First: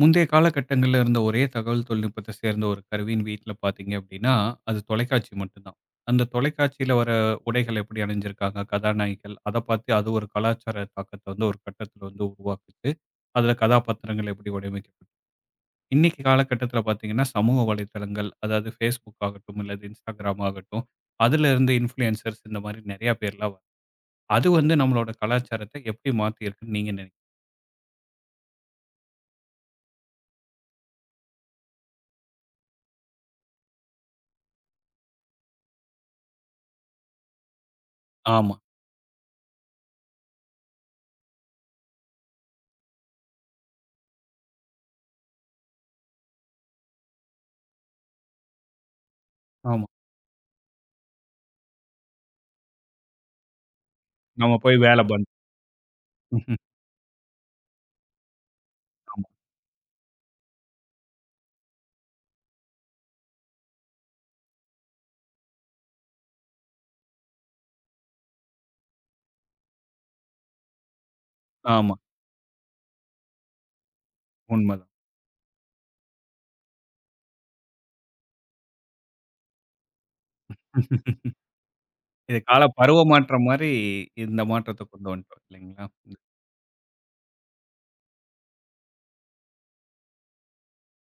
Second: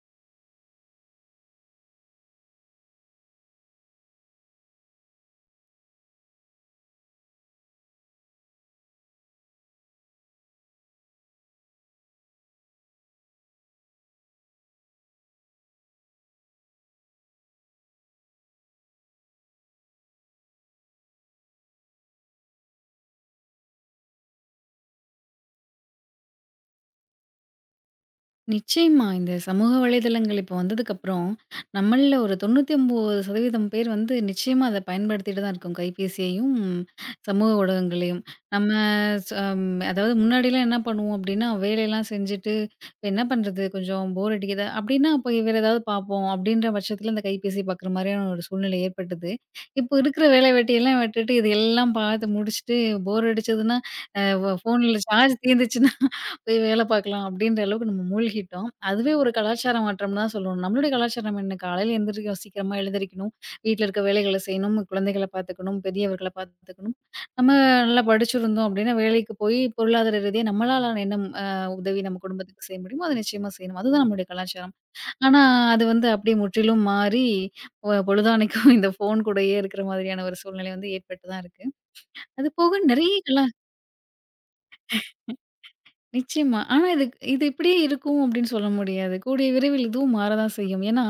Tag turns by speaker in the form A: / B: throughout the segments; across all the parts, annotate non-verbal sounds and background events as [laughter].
A: முந்தைய காலகட்டங்கள்ல இருந்த ஒரே தகவல் தொழில்நுட்பத்த சேர்ந்த ஒரு கருவின்னு வீட்ல பார்த்தீங்க அப்படின்னா, அது தொலைக்காட்சி மட்டும்தான். அந்த தொலைக்காட்சியில வர உடைகள் எப்படி அணிஞ்சிருக்காங்க, கதாநாயகிகள், அத பார்த்து அது ஒரு கலாச்சார தாக்கத்த வந்து ஒரு கட்டத்தில வந்து உருவாக்குச்சு. அதில கதாபாத்திரங்கள் எப்படி வடிவமைக்கப்பட்டு இன்னைக்கு காலகட்டத்தில பார்த்தீங்கன்னா, சமூக வலைதளங்கள் அதாவது Facebook ஆகட்டும், இல்ல Instagram ஆகட்டும், அதில இருந்து இன்ஃப்ளூயன்சர்ஸ் இந்த மாரி நெறைய பேர்லாம் அது வந்து நம்மளோட கலாச்சாரத்த எப்படி மாத்தியிருக்குன்னு நீங்க நினைக்கிறீங்க?
B: நிச்சயமா. இந்த சமூக வலைதளங்கள் இப்போ வந்ததுக்கப்புறம், நம்மள்ல ஒரு 99% பேர் வந்து நிச்சயமா அத பயன்படுத்திட்டு தான் இருக்கோம். கைபேசியையும், சமூக ஊடகங்களையும்.
A: ஆமா,
B: நம்ம ச ம் அதாவது முன்னாடிலாம் என்ன பண்ணுவோம் அப்டின்னா, வேலையெல்லாம் செஞ்சுட்டு, "இப்ப என்ன பண்றது? கொஞ்சம் போர் அடிக்குதா?" அப்டின்னா, போய் வேற ஏதாவது பார்ப்போம் அப்டின்ற பட்சத்தில இந்த கைபேசி பார்க்குற மாரியான ஒரு சூழ்நிலை ஏற்பட்டது.
A: ஆமா.
B: இப்போ இருக்கிற வேலை வெட்டியெல்லாம் விட்டுட்டு, இதெல்லாம் பார்த்து முடிச்சுட்டு, போர் அடிச்சதுன்னா, அ
A: நம்ம
B: வ
A: போய்
B: ஃபோன்ல
A: வேல பண்
B: சார்ஜ் தீர்ந்துச்சுன்னா
A: ம்ஹ்ம்.
B: போய் வேலை பார்க்கலாம் அப்படின்ற அளவுக்கு நம்ம மூழ்கிட்டோம். அதுவே
A: ஆமா,
B: ஒரு கலாச்சார மாற்றம் தான் சொல்லணும். நம்மளுடைய கலாச்சாரம் என்ன? காலையில எந்திரிக்க சீக்கிரமா எழுந்திரிக்கணும். வீட்ல இருக்க வேலைகள செய்யணும். குழந்தைகள பார்த்துக்கணும். பெரியவர்கள பார்த்துக்கணும். நம்ம நல்லா படிச்சிருந்தோம் அப்படின்னா, வேலைக்கு போய் பொருளாதார ரீதியா நம்மளால என்ன
A: ஆமா.
B: உதவி நம்ம குடும்பத்துக்கு செய்ய முடியுமோ, அத நிச்சயமா செய்யணும். அதுதான் நம்மளுடைய கலாச்சாரம்.
A: உண்மதான்.
B: ஆனா, அது வந்து அப்படியே முற்றிலும் மாறி பொழுதானைக்கும் இந்த ஃபோன் கூடயே இருக்கிற மாதிரியான ஒரு சூழ்நிலை வந்து ஏற்பட்டு
A: [laughs]
B: தான் இருக்கு.
A: இது
B: அது
A: கால
B: போக
A: பருவ
B: நெறைய
A: மாற்றம்
B: கலாச்சார.
A: மாரி இந்த மாற்றத்த கொண்டு வந்துட்டோம் இல்லைங்களா?
B: நிச்சயமா. ஆனா இது இது இப்படியே இருக்கும் அப்படின்னு சொல்ல முடியாது. கூடிய விரைவில் இதுவும் மாறதான் செய்யும். ஏன்னா,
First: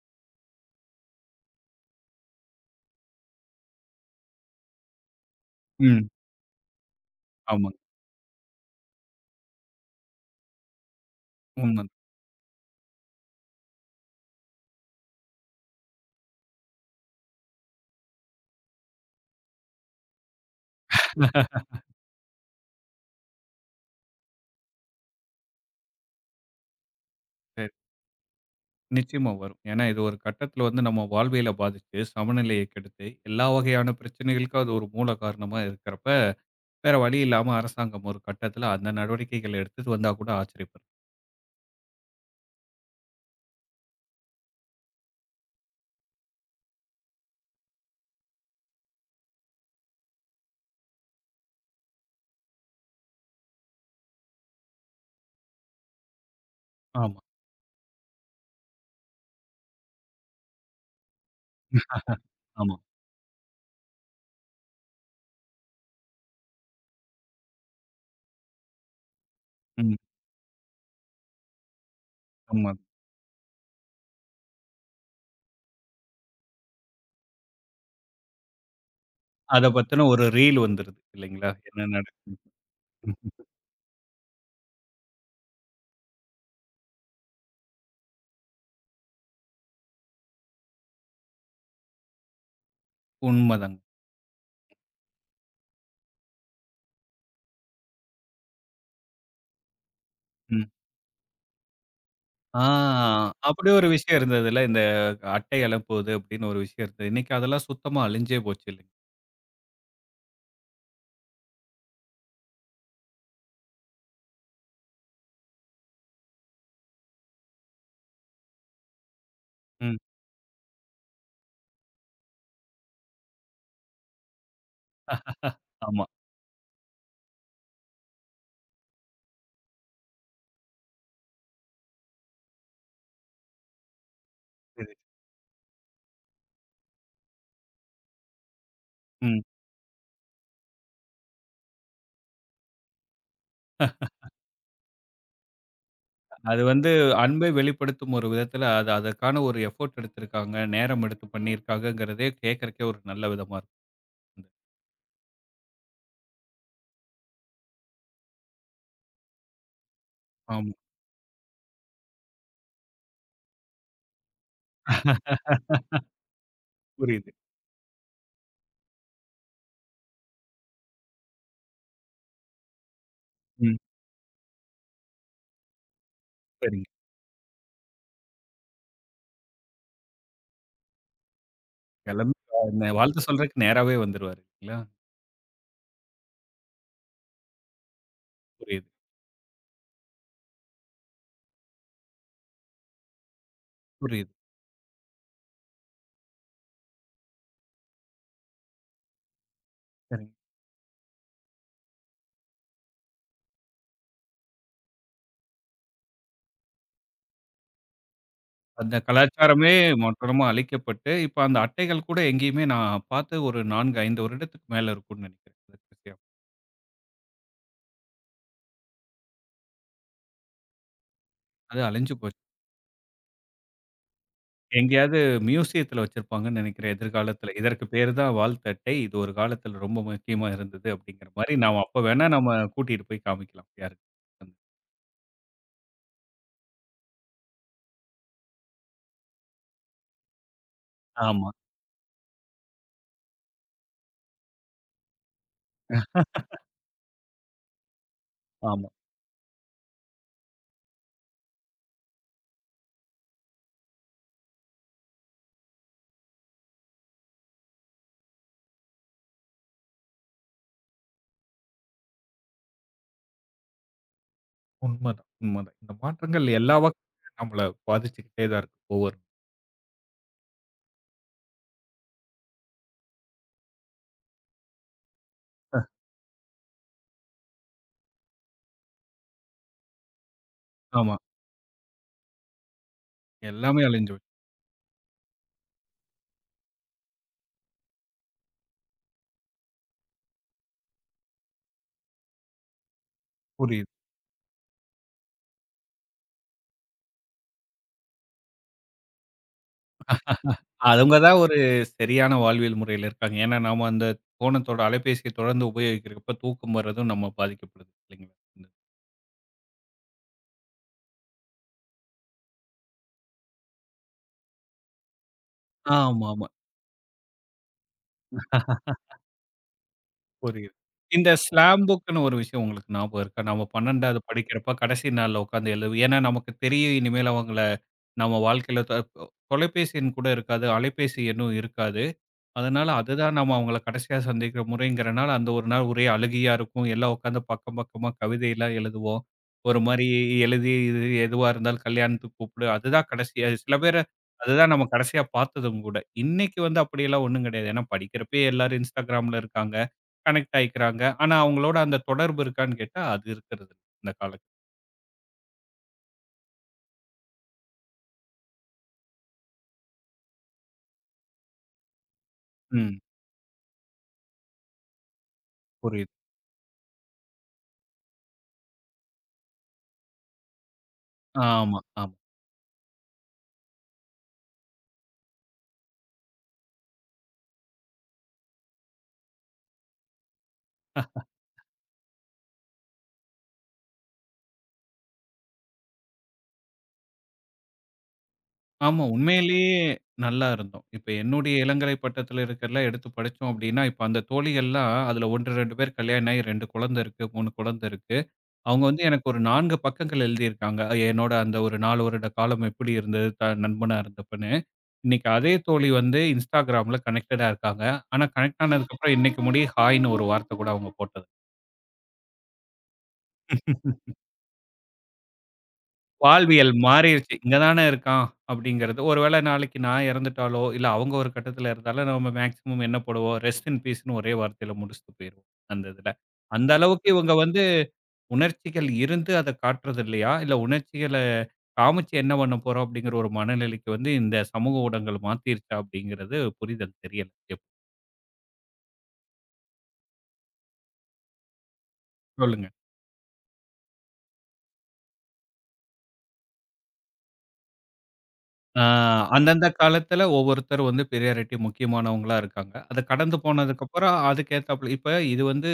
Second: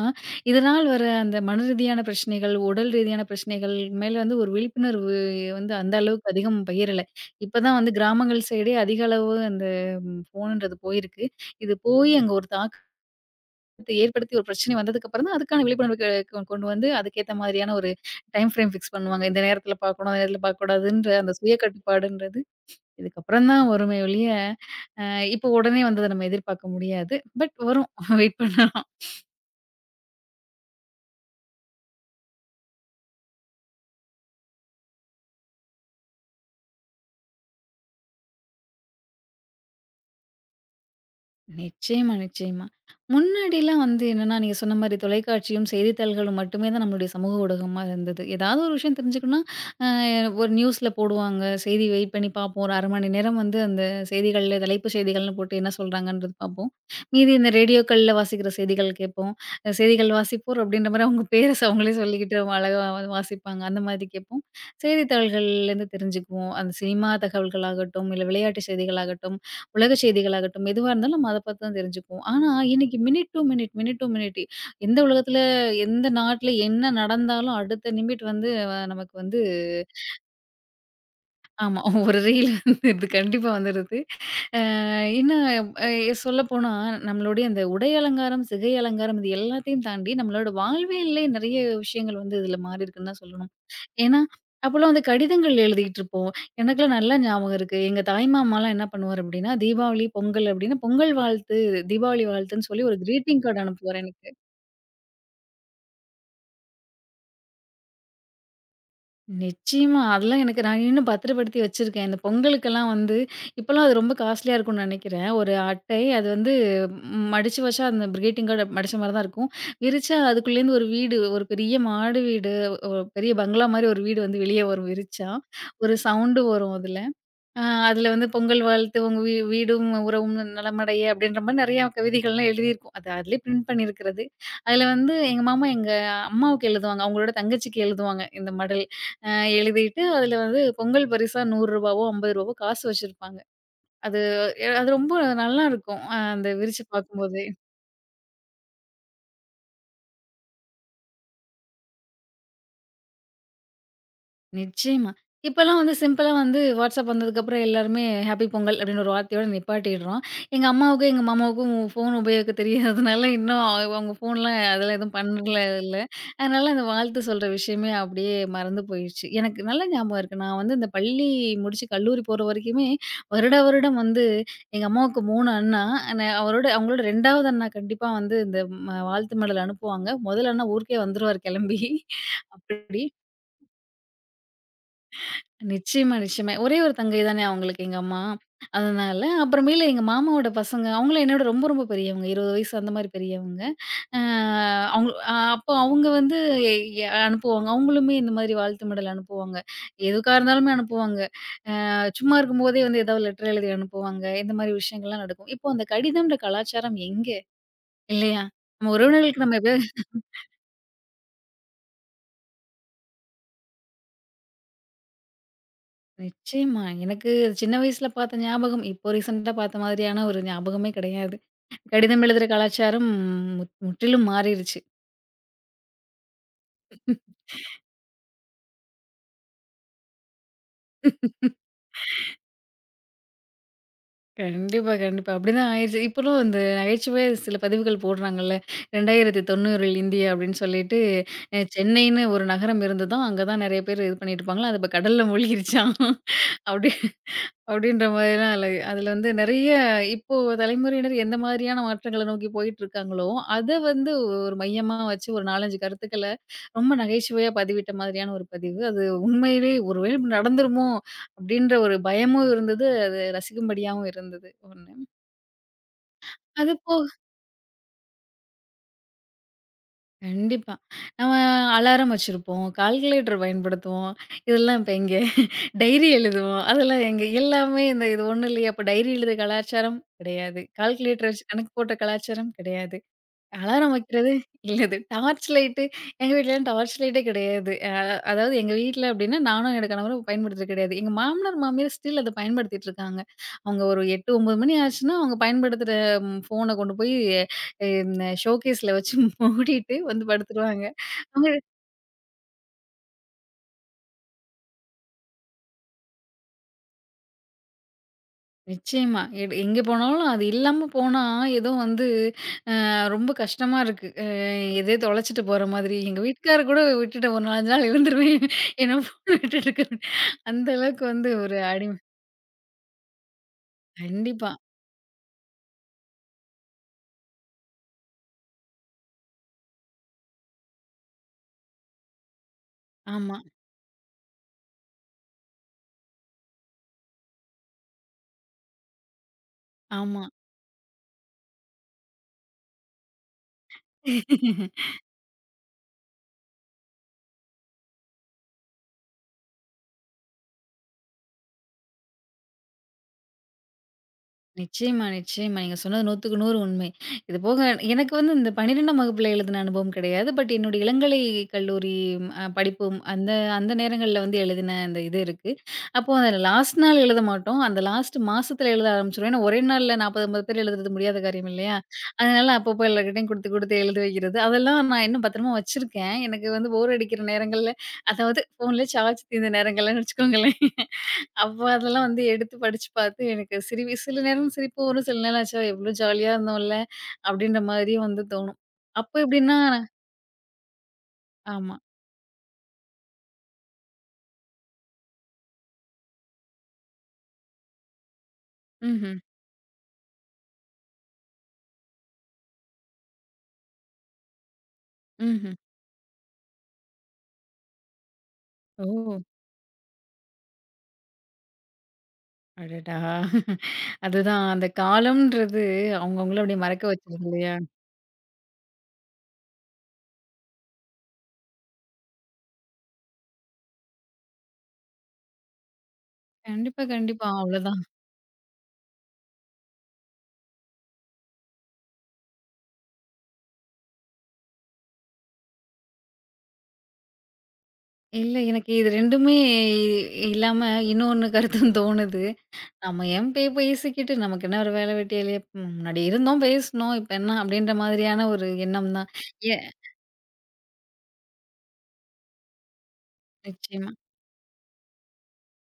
B: இதனால் வர அந்த மன ரீதியான பிரச்சனைகள், உடல் ரீதியான பிரச்சனைகள் மேல வந்து ஒரு விழிப்புணர்வு வந்து அந்த
A: ம்.
B: அளவுக்கு அதிகம் பகிரல.
A: ஆமாங்க.
B: இப்பதான் வந்து கிராமங்கள் சைடே அதிக அளவு அந்த ஃபோன்ன்றது போயிருக்கு. இது
A: உண்மதான்.
B: போய் அங்க ஒரு தாக்கத்தை ஏற்படுத்தி ஒரு பிரச்சனை வந்ததுக்கப்புறம் தான் அதுக்கான விழிப்புணர்வு க கொ கொண்டு வந்து அதுக்கேத்த மாதிரியான ஒரு டைம் ஃப்ரேம் ஃபிக்ஸ் பண்ணுவாங்க. இந்த நேரத்தில பார்க்கணும், அந்த நேரத்தில பார்க்கக்கூடாதுன்ற அந்த சுய
A: [laughs]
B: கட்டுப்பாடுன்றது இதுக்கப்புறம் தான் வருமே ஒழிய அ இப்போ உடனே வந்தத நம்ம எதிர்பார்க்க முடியாது. பட்
A: சரி.
B: வரும். [laughs] வெயிட் பண்ணலாம்.
A: நிச்சயமா வரும். ஏன்னா இது ஒரு கட்டத்தில வந்து நம்ம வாழ்வியல பாதிச்சு, சமநிலைய கெடுத்து, எல்லா வகையான பிரச்சனைகளுக்கும் அது ஒரு மூல காரணமா இருக்கிறப்ப, வேற வழி இல்லாம அரசாங்கம் ஒரு கட்டத்தில அந்த நடவடிக்கைகள் எடுத்துட்டு வந்தா கூட ஆச்சரியப்படும்.
B: நிச்சயமா, நிச்சயமா. முன்னாடிலாம் வந்து என்னன்னா, நீங்க சொன்ன மாரி தொலைக்காட்சியும், செய்தித்தாள்களும் மட்டுமே தான் நம்மளுடைய சமூக ஊடகமா இருந்தது. ஏதாவது ஒரு விஷயம் தெரிஞ்சுக்கணும்னா, அ ஒரு நியூஸ்ல போடுவாங்க. செய்தி வெயிட் பண்ணி பார்ப்போம். ஒரு 1/2 மணி நேரம் வந்து அந்த செய்திகள்ல தலைப்பு செய்திகள்னு போட்டு என்ன சொல்றாங்கன்றது பார்ப்போம்.
A: ஆமா,
B: மீதி இந்த ரேடியோக்கள்ல வாசிக்கிற செய்திகள் கேட்போம். செய்திகள் வாசிப்போர் அப்படின்ற மாரி அவங்க பேர அவங்களே சொல்லிக்கிட்டு அவங்க
A: ஆமா.
B: அழகா வாசிப்பாங்க. அந்த மாதிரி கேட்போம். செய்தித்தாள்கள்லேருந்து தெரிஞ்சுக்குவோம். அந்த சினிமா தகவல்களாகட்டும், இல்ல விளையாட்டு செய்திகளாகட்டும் உலக
A: ம்.
B: செய்திகளாகட்டும், எதுவா இருந்தாலும் நம்ம அத பார்த்து தான் தெரிஞ்சுக்குவோம். ஆனா,
A: ஆமா.
B: இன்னைக்கு minute to minute, minute to minute எந்த உலகத்துல, எந்த நாட்ல என்ன நடந்தாலும் அடுத்த நிமிட் வந்து நமக்கு வந்து
A: அத பத்தின ஒரு ரீல் வந்துருது இல்லைங்களா?
B: ஆமா.
A: என்ன
B: [laughs] ஒரு
A: நடக்குது?
B: ரீல் வந்துருது. கண்டிப்பா வந்துருது. அ இன்னும் அ சொல்லப்போனா, நம்மளுடைய அந்த உடை அலங்காரம், சிகை அலங்காரம் இது எல்லாத்தையும் தாண்டி, நம்மளோட வாழ்வியல்லே நெறைய விஷயங்கள் வந்து இதுல மாறியிருக்குன்னு தான் சொல்லணும்.
A: உண்மதாங்க.
B: ஏன்னா, அப்போலாம் வந்து கடிதங்கள் எழுதிகிட்டுருப்போம். எனக்கெல்லாம் நல்லா ஞாபகம் இருக்கு. எங்க தாய் மாமாலாம் என்ன பண்ணுவாரு அப்டின்னா, தீபாவளி, பொங்கல்
A: ம்.
B: அப்டின்னா, பொங்கல் வாழ்த்து, தீபாவளி
A: ஆ
B: வாழ்த்துன்னு சொல்லி ஒரு கிரீட்டிங் கார்டு
A: அப்படி ஒரு
B: அனுப்புவாரு
A: விஷயம்
B: எனக்கு.
A: இருந்ததுல்ல. இந்த அட்டை எழப்போது அப்படின்னு ஒரு விஷயம் இருந்தது. இன்னைக்கு அதெல்லாம் சுத்தமா அழிஞ்சே போச்சு இல்லைங்க.
B: நிச்சயமா. அதெல்லாம் எனக்கு நான் இன்னும் பத்திரப்படுத்தி வச்சிருக்கேன். இந்த பொங்கலுக்கெல்லாம் வந்து இப்போலாம் அது ரொம்ப காஸ்ட்லியா இருக்கும்னு நெனைக்கிறேன். ஒரு அட்டை அது வந்து மடிச்சு வச்சா அந்த கிரீட்டிங் கார்டு மடிச்ச மாரி தான் இருக்கும்.
A: ம்.
B: விரிச்சா அதுக்குள்ளேருந்து ஒரு வீடு, ஒரு பெரிய மாடு வீடு, ஒரு பெரிய பங்களா மாரி ஒரு வீடு வந்து வெளிய வரும் விரிச்சா. ஒரு
A: ஆமா.
B: சவுண்டு வரும் அதுல. ஆ அதுல வந்து "பொங்கல் வாழ்த்து உங்க வீடும் உறவும் நலமடைய" அப்படின்ற மாரி நெறையா கவிதைகள்லாம் எழுதியிருக்கும். அது அதுலயே பிரிண்ட் பண்ணியிருக்கிறது. அதுல
A: சரி.
B: வந்து எங்க மாமா எங்க அம்மாவுக்கு எழுதுவாங்க. அவங்களோட தங்கச்சிக்கு எழுதுவாங்க இந்த மடல். அ
A: ம்.
B: எழுதிட்டு அதுல வந்து பொங்கல் பரிசா ரூ. 100வோ, ரூ. 50வோ காசு வச்சிருப்பாங்க. அது அது ரொம்ப நல்லாருக்கும். அந்த
A: அது
B: விரிச்சு
A: வந்து
B: பார்க்கும்போது.
A: அன்பை வெளிப்படுத்தும் ஒரு விதத்துல அது அதற்கான ஒரு எஃபோர்ட் எடுத்திருக்காங்க. நேரம் எடுத்து பண்ணியிருக்காங்கங்கிறதே கேட்கறக்கே ஒரு நல்ல விதமா இருக்கு.
B: நிச்சயமா. இப்பலாம் வந்து சிம்பிளா வந்து WhatsApp வந்ததுக்கப்புறம் எல்லாருமே ஹேப்பி பொங்கல் அப்படின்னு ஒரு வார்த்தையோட நிப்பாட்டிடுறோம். எங்க
A: ஆமா.
B: அம்மாவுக்கும், எங்க மாமாவுக்கும் ஃபோன் உபயோகிக்க தெரியாததுனால இன்னும் அவங்க அவங்க ஃபோன்லாம் அதெல்லாம் எதுவும்
A: [laughs]
B: பண்ணல இல்ல. அதனால அந்த வாழ்த்து
A: புரியுது.
B: சொல்ற விஷயமே அப்படியே மறந்து போயிடுச்சு. எனக்கு நல்ல ஞாபகம் இருக்கு. நான் வந்து இந்த பள்ளி முடிச்சு கல்லூரி போற வரைக்குமே வருடா
A: ம்.
B: வருடம் வந்து எங்க அம்மாவுக்கு 3 அண்ணா. நான் அவரோட
A: சரிங்க.
B: அவங்களோட 2வது அண்ணா கண்டிப்பா வந்து இந்த வாழ்த்து மெடல் அனுப்புவாங்க. முதல் அண்ணா ஊருக்கே வந்துருவாரு கிளம்பி.
A: கிளம்பி என்ன
B: அப்படி
A: வாழ்த்து சொல்றதுக்கு நேராவே வந்துருவாரு இல்லைங்களா?
B: நிச்சயமா, நிச்சயமா. ஒரே ஒரு தங்கை தானே அவங்களுக்கு எங்க அம்மா.
A: புரியுது,
B: அதனால அப்புறமேலு எங்க மாமாவோட பசங்க, அவங்களும் என்னோட ரொம்ப ரொம்ப பெரியவங்க. 20 வயசு அந்த மாரி பெரியவங்க. அ
A: புரியுது.
B: அவங்க அப்போ அவங்க வந்து எ எ அனுப்புவாங்க. அவங்களுமே இந்த மாதிரி வாழ்த்து மிடல் அனுப்புவாங்க.
A: சரிங்க.
B: எதுக்கா இருந்தாலுமே அனுப்புவாங்க. சும்மா இருக்கும்போதே வந்து ஏதாவது லெட்டர் எழுதி அனுப்புவாங்க. இந்த மாரி விஷயங்கள்லாம் நடக்கும். இப்போ அந்த கடிதம்ன்ற கலாச்சாரம் எங்க? இல்லையா? நம்ம
A: அந்த
B: உறவினர்களுக்கு நம்ம.
A: கலாச்சாரமே மொத்தமா அழிக்கப்பட்டு, இப்ப அந்த அட்டைகள் கூட எங்கேயுமே நான் பார்த்து ஒரு 4, 5 வருடத்துக்கு மேல இருக்கும்னு நெனைக்கிறேன். அது விஷயம்
B: நிச்சயமா. எனக்கு சின்ன வயசுல பார்த்த ஞாபகம், இப்போ ரீசென்ட்டா பார்த்த மாதிரியான ஒரு ஞாபகமே கிடையாது.
A: அது அழிஞ்சு
B: கடிதம்
A: போச்சு.
B: எழுதுற கலாச்சாரம் முற்றிலும் மாறிருச்சு.
A: எங்கேயாவது மியூசியத்துல வச்சிருப்பாங்கன்னு நெனைக்கிறேன் எதிர்காலத்துல. இதற்கு பேரு தான் வாழ்த்து அட்டை. இது ஒரு காலத்துல ரொம்ப முக்கியமா இருந்தது அப்படிங்கிற மாரி நாம அப்ப வேணா நம்ம கூட்டிட்டு போய் காமிக்கலாம் யாருக்கு.
B: கண்டிப்பா, கண்டிப்பா. அப்படிதான் ஆயிருச்சு. இப்பலாம் இந்த நகைச்சுவை சில பதிவுகள் போடுறாங்கல்ல. 2090ல் இந்தியா அப்படின்னு சொல்லிட்டு,
A: ஆமா,
B: சென்னைன்னு ஒரு நகரம் இருந்ததாம். அங்க தான் நெறைய பேர் இது பண்ணிட்டு இருப்பாங்களாம். அது இப்ப கடல்ல மூழ்கிருச்சாம். அப்படி அப்படின்ற மாதிரிலாம் அதுல
A: ஆமா.
B: அதுல வந்து நெறைய இப்போ தலைமுறையினர் எந்த மாதிரியான மாற்றங்கள நோக்கி போயிட்டுருக்காங்களோ, அத வந்து ஒரு மையமா வச்சு ஒரு 4, 5 கருத்துக்கள ரொம்ப நகைச்சுவையா பதிவிட்ட மாதிரியான ஒரு பதிவு. அது உண்மையிலே ஒரு வேளை நடந்துருமோ! அப்படின்ற ஒரு பயமும் இருந்தது. அது ரசிக்கும்படியாவும் இருந்தது. ஒண்ணு.
A: உண்மதான், உண்மதான். இந்த மாற்றங்கள்
B: அது
A: எல்லா
B: போக.
A: வகையிலும் நம்மள பாதிச்சுக்கிட்டே தான் இருக்கு ஒவ்வொரு
B: கண்டிப்பா. நம்ம அலாரம் வச்சிருப்போம். கால்குலேட்டர் பயன்படுத்துவோம். இதெல்லாம் இப்ப எங்க? டைரி எழுதுவோம். அதெல்லாம் எங்க? எல்லாமே இந்த இது ஒண்ணும் இல்லையே! அப்ப டைரி எழுத கலாச்சாரம் கிடையாது.
A: ஆமா.
B: கால்குலேட்டர் வச்சு கணக்கு போட்ட கலாச்சாரம் கிடையாது.
A: எல்லாமே
B: அலாரம்
A: அழிஞ்சு போச்சு.
B: வைக்கிறது இல்ல அது டார்ச் லைட்டு. எங்க வீட்லலாம் டார்ச் லைட்டே கிடையாது. அதாவது எங்க வீட்ல அப்டின்னா நானும் என்னோட கணவரும் பயன்படுத்துறது கிடையாது. எங்க மாமனார், மாமியார் ஸ்டில் அத பயன்படுத்திட்டு இருக்காங்க. அவங்க
A: புரியுது.
B: ஒரு 8, 9 மணி ஆச்சுன்னா, அவங்க பயன்படுத்துற ஃபோன கொண்டு போய் இந்த ஷோகேஸ்ல வச்சு [laughs] மூடிட்டு வந்து படுத்துருவாங்க.
A: அவங்க தான்
B: அவங்க
A: ஒரு சரியான வாழ்வியல் முறையில இருக்காங்க. ஏன்னா, நாம அந்த ஃபோனத்தோட அலைபேசிய தொடர்ந்து உபயோகிக்கிறப்ப தூக்கம் வர்றதும் நம்ம பாதிக்கப்படுது இல்லைங்களா? இந்த
B: நிச்சயமா எங்க போனாலும் அது இல்லாம போனா ஏதோ வந்து ரொம்ப கஷ்டமா இருக்கு. எதையோ தொலைச்சுட்டு போற மாதிரி. எங்க
A: ஆமாமா.
B: வீட்டுக்காரர் கூட விட்டுட்டு ஒரு 4 நாள் இருந்துருவேன். ஏன்னா ஃபோன விட்டுட்டு இருக்கேன். அந்த
A: புரியுது.
B: அளவுக்கு
A: இந்த
B: வந்து ஒரு
A: ஸ்லாம்
B: அடிமை.
A: புக்ன்னு ஒரு விஷயம் உங்களுக்கு ஞாபகம் இருக்கா? நம்ம 12வது
B: கண்டிப்பா.
A: படிக்கிறப்ப கடைசி நாள்ல உட்காந்து எழுதுவோம். ஏன்னா, நமக்கு தெரியும் இனிமேல் அவங்கள நம்ம வாழ்க்கையில தொலைபேசி எண் கூட இருக்காது. அலைபேசி எண்ணும் இருக்காது. அதனால அதுதான்
B: ஆமா,
A: நம்ம அவங்கள கடைசியா சந்திக்கிற முறைங்கிறனால, அந்த ஒரு நாள் ஒரே அழுகையா இருக்கும். எல்லாம் உட்காந்து பக்கம் பக்கமா கவிதையெல்லாம் எழுதுவோம். ஒரு மாரி
B: ஆமா.
A: எழுதி இது எதுவா இருந்தாலும் கல்யாணத்துக்கு கூப்பிடு. அதுதான் கடைசியா சில பேர அதுதான் நம்ம கடைசியா பார்த்ததும் கூட. இன்னைக்கு வந்து அப்படியெல்லாம் ஒண்ணும் கிடையாது. ஏன்னா படிக்கிறப்பயே எல்லாரும் Instagramல இருக்காங்க. கனெக்ட் ஆயிக்கிறாங்க. ஆனா அவங்களோட அந்த தொடர்பு இருக்கான்னு கேட்டா, அது இருக்கிறது இல்ல இந்த காலத்துல.
B: நிச்சயமா, நிச்சயமா. நீங்க சொன்னது 100க்கு 100 உண்மை. இது போக எனக்கு வந்து இந்த 12ஆம் வகுப்புல எழுதின அனுபவம் கிடையாது. பட் என்னுடைய இளங்கலை கல்லூரி படிப்பும்
A: ம்.
B: அந்த அந்த நேரங்கள்ல வந்து எழுதின அந்த இது இருக்கு. அப்போ
A: புரியுது.
B: அந்த லாஸ்ட் நாள் எழுத மாட்டோம். அந்த லாஸ்ட் மாசத்துல எழுத ஆரம்பிச்சுருவோம். ஏன்னா ஒரே நாள்ல 40, 50 பேர் எழுதுறது முடியாத காரியம் இல்லையா?
A: ஆமா. ஆமா.
B: அதனால அப்பப்போ எல்லார்கிட்டயும் குடுத்து, குடுத்து எழுத வைக்கிறது. அதெல்லாம் நான் இன்னும் பத்திரமா வச்சிருக்கேன். எனக்கு வந்து போர் அடிக்கிற நேரங்கள்ல அதாவது ஃபோன்ல சார்ஜ் தீர்ந்த நேரங்கள்லன்னு வச்சுக்கோங்களேன். அப்ப அதெல்லாம் வந்து எடுத்து படிச்சு பார்த்து எனக்கு சிரிப்பு சில நேரம் சிரிப்பு வரும். சில நேரம் "ஆச்சா எவ்ளோ ஜாலியா இருந்தோம்ல" அப்டின்ற மாதிரியும் வந்து தோணும்.
A: ஆமா.
B: அப்ப எப்டின்னா.
A: உண்மையிலேயே நல்லா இருந்தோம். இப்ப என்னுடைய
B: ஆமா.
A: இளங்கலை பட்டத்துல இருக்கிறதெல்லாம் எடுத்து படிச்சோம் அப்படின்னா, இப்ப அந்த தோழிகள்லாம் அதுல 1, 2 பேர் கல்யாணம் ஆகி 2 குழந்தை இருக்கு, 3 குழந்தை இருக்கு. அவங்க வந்து
B: ம்ஹ்ம்.
A: எனக்கு ஒரு 4 பக்கங்கள் எழுதியிருக்காங்க. என்னோட அந்த ஒரு 4 வருட காலம் எப்படி இருந்தது? நண்பனா இருந்தப்பன்னு. இன்னைக்கு அதே
B: ம்ஹ்ம்.
A: தோழி வந்து Instagramல கனெக்டடா இருக்காங்க. ஆனா கனெக்ட் ஆனதுக்கப்புறம்
B: ஓ!
A: இன்னைக்கு முடிய ஹாய்ன்னு ஒரு வார்த்தை கூட அவங்க போட்டது
B: அடடா! அதுதான் அந்த காலம்ன்றது அவங்கவங்கள அப்டியே
A: வாழ்வியல்
B: மறக்க வச்சுருது
A: மாறிருச்சு.
B: இல்லையா?
A: இங்க தானே இருக்கான் அப்படிங்கிறது. ஒருவேள நாளைக்கு நான் இறந்துட்டாலோ, இல்ல அவங்க ஒரு கட்டத்துல இருந்தாலும் நம்ம மேக்ஸிமம் என்ன போடுவோம், ரெஸ்ட் இன் பீஸ்ன்னு ஒரே வார்த்தையில முடிச்சுட்டு போயிருவோம், அந்த இதுல. அந்த
B: கண்டிப்பா,
A: அளவுக்கு
B: கண்டிப்பா.
A: இவங்க வந்து
B: அவ்ளோதான்.
A: உணர்ச்சிகள் இருந்து அத காட்டுறது இல்லையா? இல்ல உணர்ச்சிகள காமிச்சு என்ன பண்ண போறோம் அப்படிங்கிற ஒரு மனநிலைக்கு வந்து இந்த சமூக ஊடகங்கள் மாத்திருச்சா அப்படிங்கிறது புரிதல் தெரியல.
B: இல்ல எனக்கு இது 2மே இல்லாம இன்னொன்னு கருத்தும் தோணுது.
A: சொல்லுங்க.
B: நம்ம ஏன் போய் பேசிக்கிட்டு நமக்கு என்ன ஒரு வேல வெட்டியா இல்லையா? முன்னாடி இருந்தோம், பேசினோம். இப்ப என்ன அப்டின்ற மாதிரியான ஒரு
A: ஆ
B: எண்ணம் தான். ஏ
A: அந்தந்த காலத்துல ஒவ்வொருத்தர் வந்து பெரியாரிட்டி முக்கியமானவங்களா இருக்காங்க. அத கடந்து
B: நிச்சயமா.
A: போனதுக்கப்புறம் அதுக்கேத்தாப்புல இப்ப இது வந்து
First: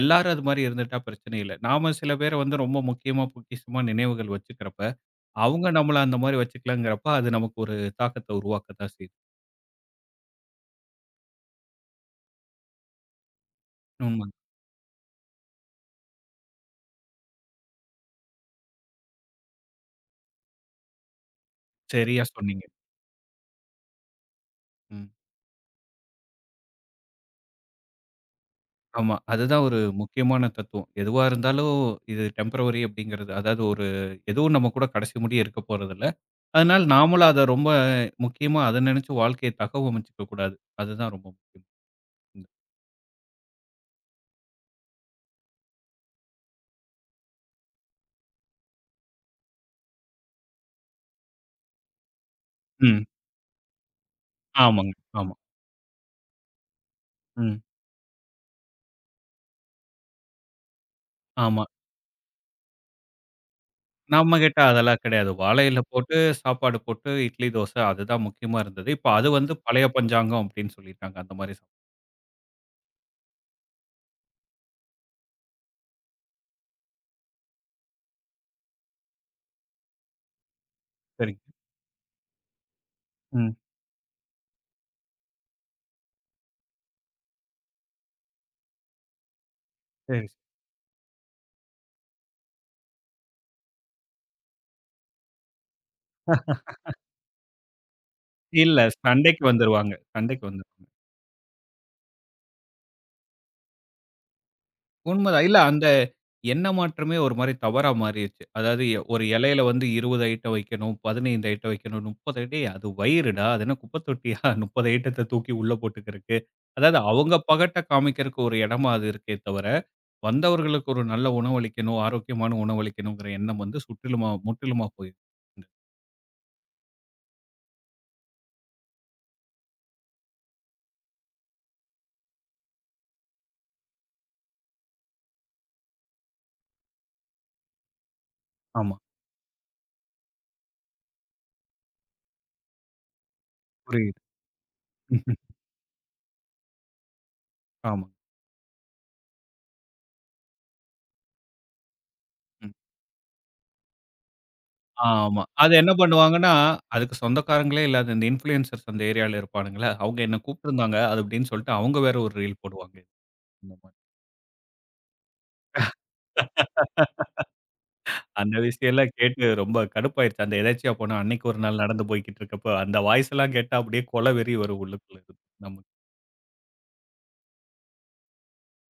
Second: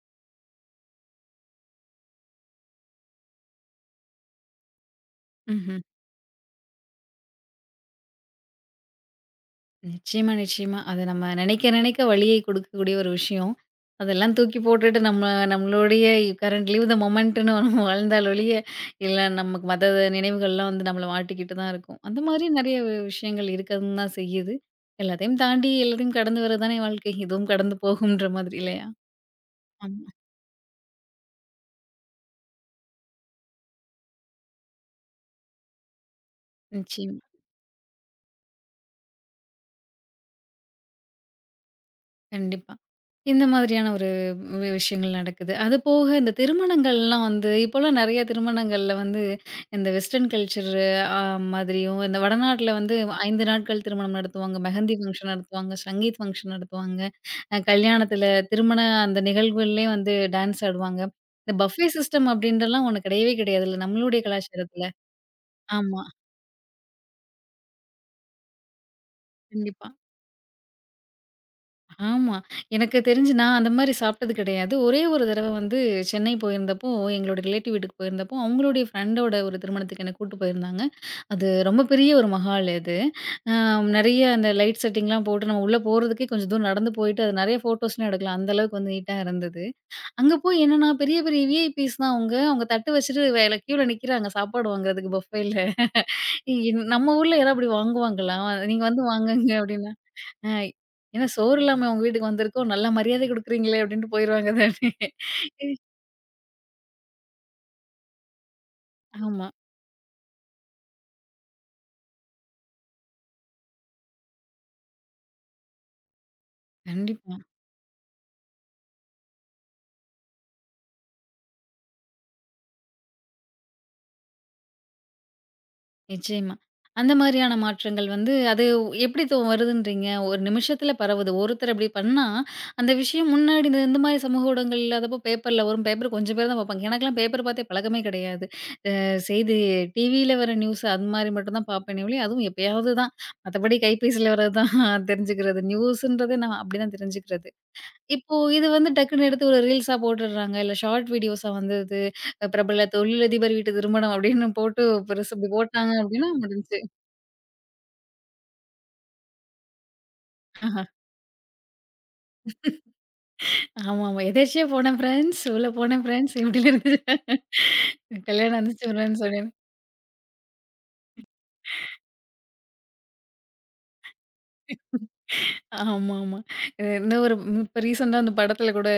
A: எல்லாரும் அது மாரி இருந்துட்டா பிரச்சனை இல்ல. நாம சில பேர வந்து ரொம்ப முக்கியமா, பொக்கிஷமா நினைவுகள் வச்சுக்கிறப்ப, அவங்க
B: ம்ஹ்ம்.
A: நம்மள அந்த மாரி வச்சுக்கலங்கிறப்ப, அது நமக்கு ஒரு தாக்கத்த உருவாக்கத்தான் செய்யுது.
B: நிச்சயமா, நிச்சயமா. அது நம்ம நினைக்க நினைக்க வலியை கொடுக்கக்கூடிய ஒரு விஷயம்.
A: உண்ம.
B: அதெல்லாம் தூக்கி போட்டுட்டு நம்ம நம்மளுடைய கரண்ட் லீவ் த மொமெண்ட்டுன்னு நம்ம வாழ்ந்தால் ஒழிய, இல்ல நமக்கு மத்த நினைவுகள்லாம் வந்து நம்மள மாட்டிக்கிட்டு தான் இருக்கும். அந்த
A: சரியா
B: மாதிரி
A: சொன்னீங்க.
B: நெறைய விஷயங்கள் இருக்கதுன்னு தான் செய்யுது.
A: ம்.
B: எல்லாத்தையும் தாண்டி எல்லாத்தையும் கடந்து வர தானே வாழ்க்கை. இதுவும் கடந்து போகும்ன்ற மாதிரி இல்லையா?
A: ஆமா. அதுதான் ஒரு
B: ஆமா.
A: முக்கியமான தத்துவம். எதுவா இருந்தாலும் இது டெம்பரவரி அப்படிங்கிறது. அதாவது ஒரு எதுவும் நம்ம கூட கடைசி முடிய இருக்க போறதில்ல. அதனால
B: நிச்சயமா.
A: நாமளும் அத ரொம்ப முக்கியமா அத நினைச்சு வாழ்க்கைய தகவமைச்சுக்க கூடாது. அதுதான் ரொம்ப முக்கியம். ம்.
B: கண்டிப்பா. இந்த மாதிரியான ஒரு விஷயங்கள் நடக்குது. அது போக இந்த திருமணங்கள்லாம் வந்து இப்போலாம் நெறைய திருமணங்கள்ல வந்து இந்த வெஸ்டர்ன் கல்ச்சர் அ மாதிரியும், இந்த வடநாட்ல வந்து
A: ம்.
B: 5 நாட்கள் திருமணம் நடத்துவாங்க.
A: ஆமாங்க.
B: மெஹந்தி ஃபங்ஷன்
A: ஆமா.
B: நடத்துவாங்க. சங்கீத் ஃபங்ஷன் நடத்துவாங்க.
A: ம்.
B: கல்யாணத்துல அந்த நிகழ்வுகள்லயே வந்து டான்ஸ் ஆடுவாங்க. இந்த
A: ஆமா.
B: பஃபே சிஸ்டம் அப்படின்றலாம் ஒண்ணு கிடையவே கிடையாதுல்ல நம்மளுடைய
A: நம்ம கிட்ட
B: கலாச்சாரத்துல.
A: அதெல்லாம் கிடையாது. வாழை இல
B: ஆமா.
A: போட்டு சாப்பாடு போட்டு இட்லி, தோசை அதுதான் முக்கியமா இருந்தது. இப்ப அது வந்து பழைய
B: கண்டிப்பா.
A: பஞ்சாங்கம் அப்படின்னு சொல்லிட்டாங்க. அந்த மாரி.
B: ஆமா. எனக்கு தெரிஞ்சு நான் அந்த மாரி சாப்பிட்டது கிடையாது. ஒரே ஒரு தடவ வந்து சென்னை போயிருந்தப்போ, எங்களோட ரிலேட்டிவ் வீட்டுக்கு போயிருந்தப்போ, அவங்களுடைய ஃப்ரெண்டோட ஒரு திருமணத்துக்கு என்ன கூட்டு போயிருந்தாங்க.
A: சரிங்க.
B: அது ரொம்ப பெரிய ஒரு மஹால் அது.
A: ம்.
B: அ நெறைய அந்த லைட் செட்டிங்லாம் போட்டு நம்ம உள்ள போறதுக்கே கொஞ்சம் தூரம் நடந்து போயிட்டு, அது நெறைய ஃபோட்டோஸ்லாம் எடுக்கலாம். அந்த அளவுக்கு வந்து நீட்டா இருந்தது.
A: சரி.
B: அங்க போய் என்னன்னா, பெரிய பெரிய விஐபிஸ் தான் அவங்க. அவங்க தட்டு வச்சுட்டு வேல கியூல நிக்கிறாங்க சாப்பாடு வாங்குறதுக்கு பஃபேல. நம்ம ஊர்ல யாராவது அப்படி வாங்குவாங்களா?
A: இல்ல
B: நீங்க வந்து
A: சண்டைக்கு
B: வாங்குங்க
A: வந்துருவாங்க.
B: அப்படின்னா
A: சண்டைக்கு
B: அ
A: வந்துருவாங்க.
B: ஏன்னா சோறு இல்லாம உங்க வீட்டுக்கு வந்திருக்கோம். நல்ல மரியாதை குடுக்குறீங்களே! அப்டின்ட்டு போயிருவாங்க தானே.
A: உண்மதான். இல்ல அந்த எண்ண மாற்றமே ஒரு மாரி தவறா மாறிருச்சு. அதாவது ஒரு
B: ஆமா.
A: இலையில வந்து 20 ஐட்டம் வைக்கணும், 15 ஐட்டம் வைக்கணும், 30 ஐட்டம் ஏய் அது வயிறுடா! அது என்ன குப்பை தொட்டியா? [laughs] 30 ஐட்டத்த தூக்கி உள்ள போட்டுக்கிறதுக்கு. அதாவது அவங்க
B: கண்டிப்பா.
A: பகட்ட காமிக்கிறதுக்கு ஒரு இடமா அது இருக்கே தவிர, வந்தவர்களுக்கு ஒரு நல்ல உணவளிக்கணும், ஆரோக்கியமான உணவளிக்கணுங்கிற எண்ணம் வந்து சுற்றிலுமா முற்றிலுமா போயிருச்சு.
B: நிச்சயமா. அந்த மாரியான மாற்றங்கள் வந்து அது எப்டி தோ வருதுன்றீங்க? ஒரு நிமிஷத்துல பரவுது. ஒருத்தர் அப்டி பண்ணா, அந்த விஷயம் முன்னாடி இந்த இந்த மாரி சமூக ஊடகங்கள் இல்லாதப்போ பேப்பர்ல வரும். பேப்பர் கொஞ்சம் பேர் தான் பார்ப்பாங்க. எனக்கெல்லாம் பேப்பர் பார்த்தே பழக்கமே கிடையாது. அ
A: ஆமா.
B: செய்தி டிவியில வர நியூஸ் அது மாரி மட்டும் தான் பார்ப்பேனே ஒழிய, அதுவும் எப்பயாவது தான். மத்தபடி
A: புரியுது.
B: கைபேசியில வரது தான்
A: [laughs] ம்ஹ்ம்.
B: தெரிஞ்சுக்கிறது. நியூஸுன்றதே நான் அப்டிதான் தெரிஞ்சுக்கிறது.
A: ஆமா.
B: இப்போ இது வந்து டக்குன்னு எடுத்து ஒரு ரீல்ஸா போட்டுடுறாங்க. இல்ல ஷார்ட் வீடியோஸா வந்தது.
A: ம்.
B: பிரபல தொழிலதிபர் வீட்டு திருமணம் அப்படின்னு போட்டு பெருசு
A: ஆமா.
B: இப்படி
A: அது என்ன
B: போட்டாங்க அப்படின்னா
A: பண்ணுவாங்கன்னா,
B: முடிஞ்சுச்சு.
A: அதுக்கு சொந்தக்காரங்களே இல்லாத இந்த இன்ஃப்ளூயன்சர்ஸ் அந்த ஏரியால இருப்பானுங்களா, அவங்க என்ன கூப்பிட்டுருந்தாங்க. அது அப்படின்னு சொல்லிட்டு அவங்க வேற ஒரு ரீல் போடுவாங்க. இந்த மாதிரி
B: ஆமாமா. எதேர்ச்சியா போனேன் ஃப்ரெண்ட்ஸ், உள்ள போனேன் ஃப்ரெண்ட்ஸ் இப்படின்னு இருந்துச்சு.
A: அந்த
B: கல்யாணம் வந்துச்சு
A: விஷயம்லாம்
B: ஃப்ரெண்ட்ஸ்
A: கேட்டு
B: அப்படின்னு.
A: ரொம்ப கடுப்பாயிருச்சு. அந்த எதேர்ச்சியா போனா அன்னைக்கு ஒரு நாள் நடந்து போய்க்கிட்டு இருக்கப்ப, அந்த வாய்ஸ் எல்லாம் கேட்டா அப்படியே கொலவெறி வரும் உள்ளுக்குள்ள இருந்து நமக்கு.
B: ஆமாமா. இன்னும் ஒரு இப்ப ரீசெண்டா அந்த படத்துல கூட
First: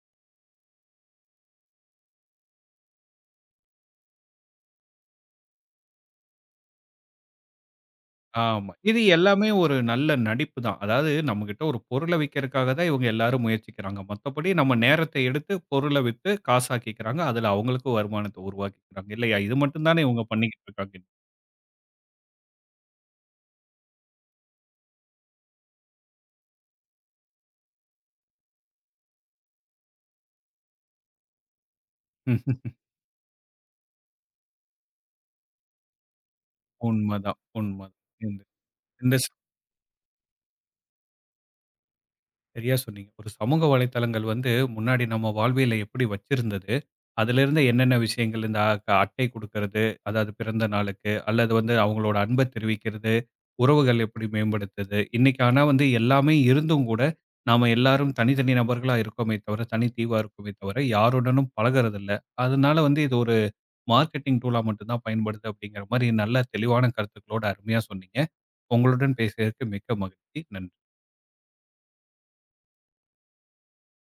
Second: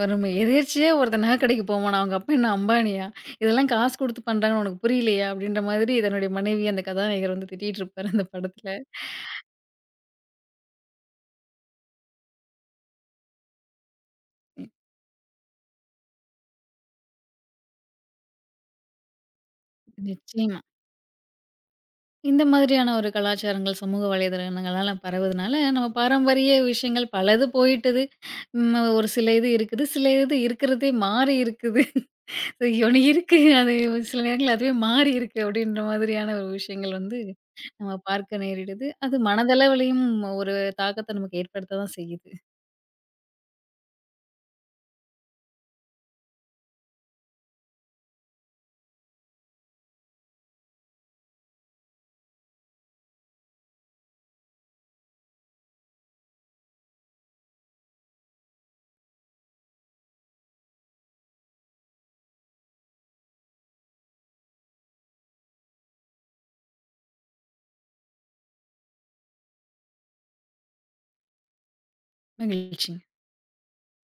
B: வருமே. எதேர்ச்சியா ஒருத்தன் நகை கடைக்கு போவானாம். அவங்க அப்பா என்ன அம்பானியா? இதெல்லாம் காசு குடுத்து பண்றாங்கன்னு உனக்கு புரியலையா? அப்படின்ற மாதிரி தன்னுடைய மனைவிய அந்த கதாநாயகர் வந்து திட்டிட்டு இருப்பாரு அந்த படத்துல.
A: ஆமா. இது எல்லாமே ஒரு நல்ல நடிப்பு தான். அதாவது நம்மகிட்ட ஒரு பொருள விக்கிறதுக்காக தான் இவங்க எல்லாரும் முயற்சிக்கிறாங்க. மத்தபடி நம்ம நேரத்தை எடுத்து பொருள வித்து காசாக்கிக்கிறாங்க. அதுல அவங்களுக்கும் வருமானத்த உருவாக்கிக்கிறாங்க. இல்லையா? இது மட்டும் தானே இவங்க
B: நிச்சயமா.
A: பண்ணிக்கிட்டு இருக்காங்க.
B: இந்த மாதிரியான ஒரு கலாச்சாரங்கள் சமூக வலைதளங்களால பரவுதுனால, நம்ம பாரம்பரிய விஷயங்கள் பலது போயிட்டது. ம் ஒரு சில இது இருக்குது. சில இது இருக்கிறதே மாறி இருக்குது. [laughs] ஒண்ணு இருக்கு. அது சில நேரங்கள்ல அதுவே மாறி இருக்கு அப்படின்ற மாதிரியான ஒரு விஷயங்கள் வந்து
A: உண்மதான்,
B: நம்ம
A: உண்மதான். இந்த
B: பார்க்க நேரிடுது.
A: இந்த
B: அது
A: ஸ்
B: மனதளவிலயும் ஒரு தாக்கத்த நமக்கு ஏற்படுத்த தான் செய்யுது.
A: சரியா சொன்னீங்க. ஒரு சமூக வலைத்தளங்கள் வந்து முன்னாடி நம்ம வாழ்வியல எப்படி வச்சிருந்தது, அதிலிருந்து என்னென்ன விஷயங்கள் இந்த அட்டை குடுக்கறது, அதாவது பிறந்த நாளுக்கு, அல்லது வந்து அவங்களோட அன்ப தெரிவிக்கிறது, உறவுகள் எப்படி மேம்படுத்துது. இன்னைக்கு ஆனா வந்து எல்லாமே இருந்தும் கூட, நாம எல்லாரும் தனித்தனி நபர்களா இருக்கோமே தவிர, தனி தீவா இருக்கோமே தவிர, யாருடனும் பழகுறதில்ல. அதனால வந்து இது ஒரு மார்க்கெட்டிங் டூலா மட்டும் தான் பயன்படுது அப்படிங்கிற மாரி நல்ல தெளிவான கருத்துக்களோட அருமையா சொன்னீங்க. உங்களுடன் பேசியதற்கு மிக்க மகிழ்ச்சி. நன்றி.
B: மகிழ்ச்சி.